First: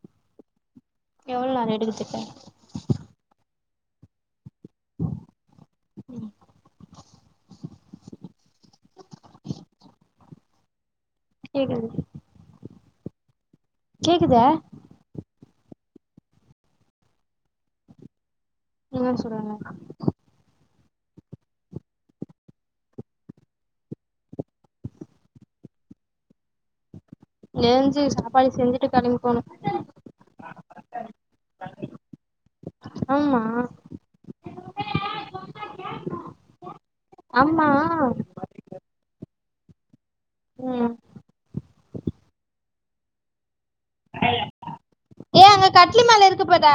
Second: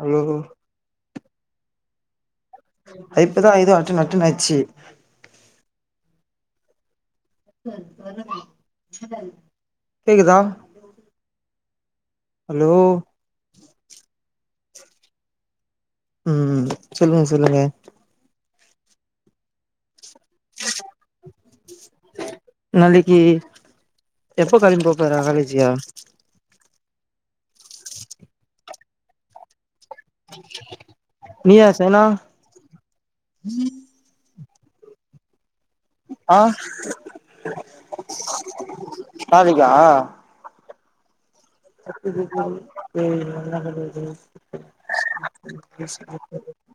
Hello எவள்‌ நேர எடுக்கற்துக்க அது இப்பதா இது அட்டன் அட்டன் ஆச்சு கேக்குதா கேக்குது ஹலோ கேக்குதா ம் சொல்லுங்க சொல்லுங்க நீங்க சொல்லுங்க நாளக்கி எப்ப கெளம்பி போப்போற வேலக்கி ஏஞ்சு சாப்பாடு செஞ்சுட்டு கெளம்பி போனு நீயா செய்னு? ஆமா ஆஹ் ஆமா நாளிக்கா ம் [inaudible] ஏ அங்க கட்லு மேல இருக்கு பார்டா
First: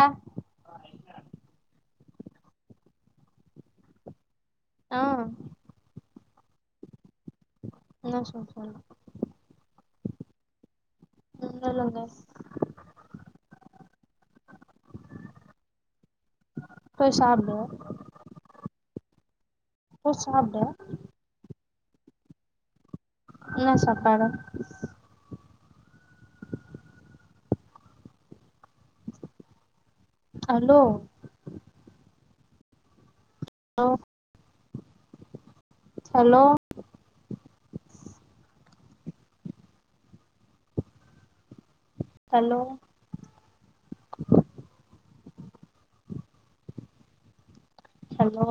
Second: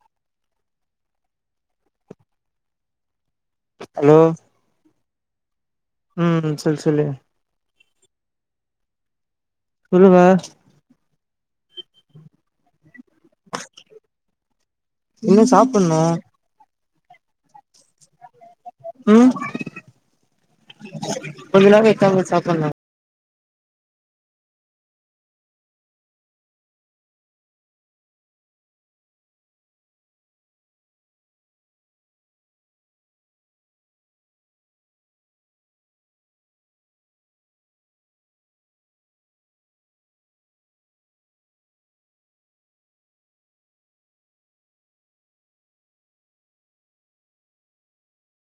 ஹலோ ஆ ம் சொல்லு சொல்லு என்ன சொல்ல சொல்லு சொல்லுங்க ஒன்னு இல்லங்க இரு சாப்புட்னு போய் சாப்டு ம் போய் சாப்டு கொஞ்ச நேரோ கழிச்சுதாங்க சாப்பன்னு என்ன சாப்பாடு hello low hello hello hello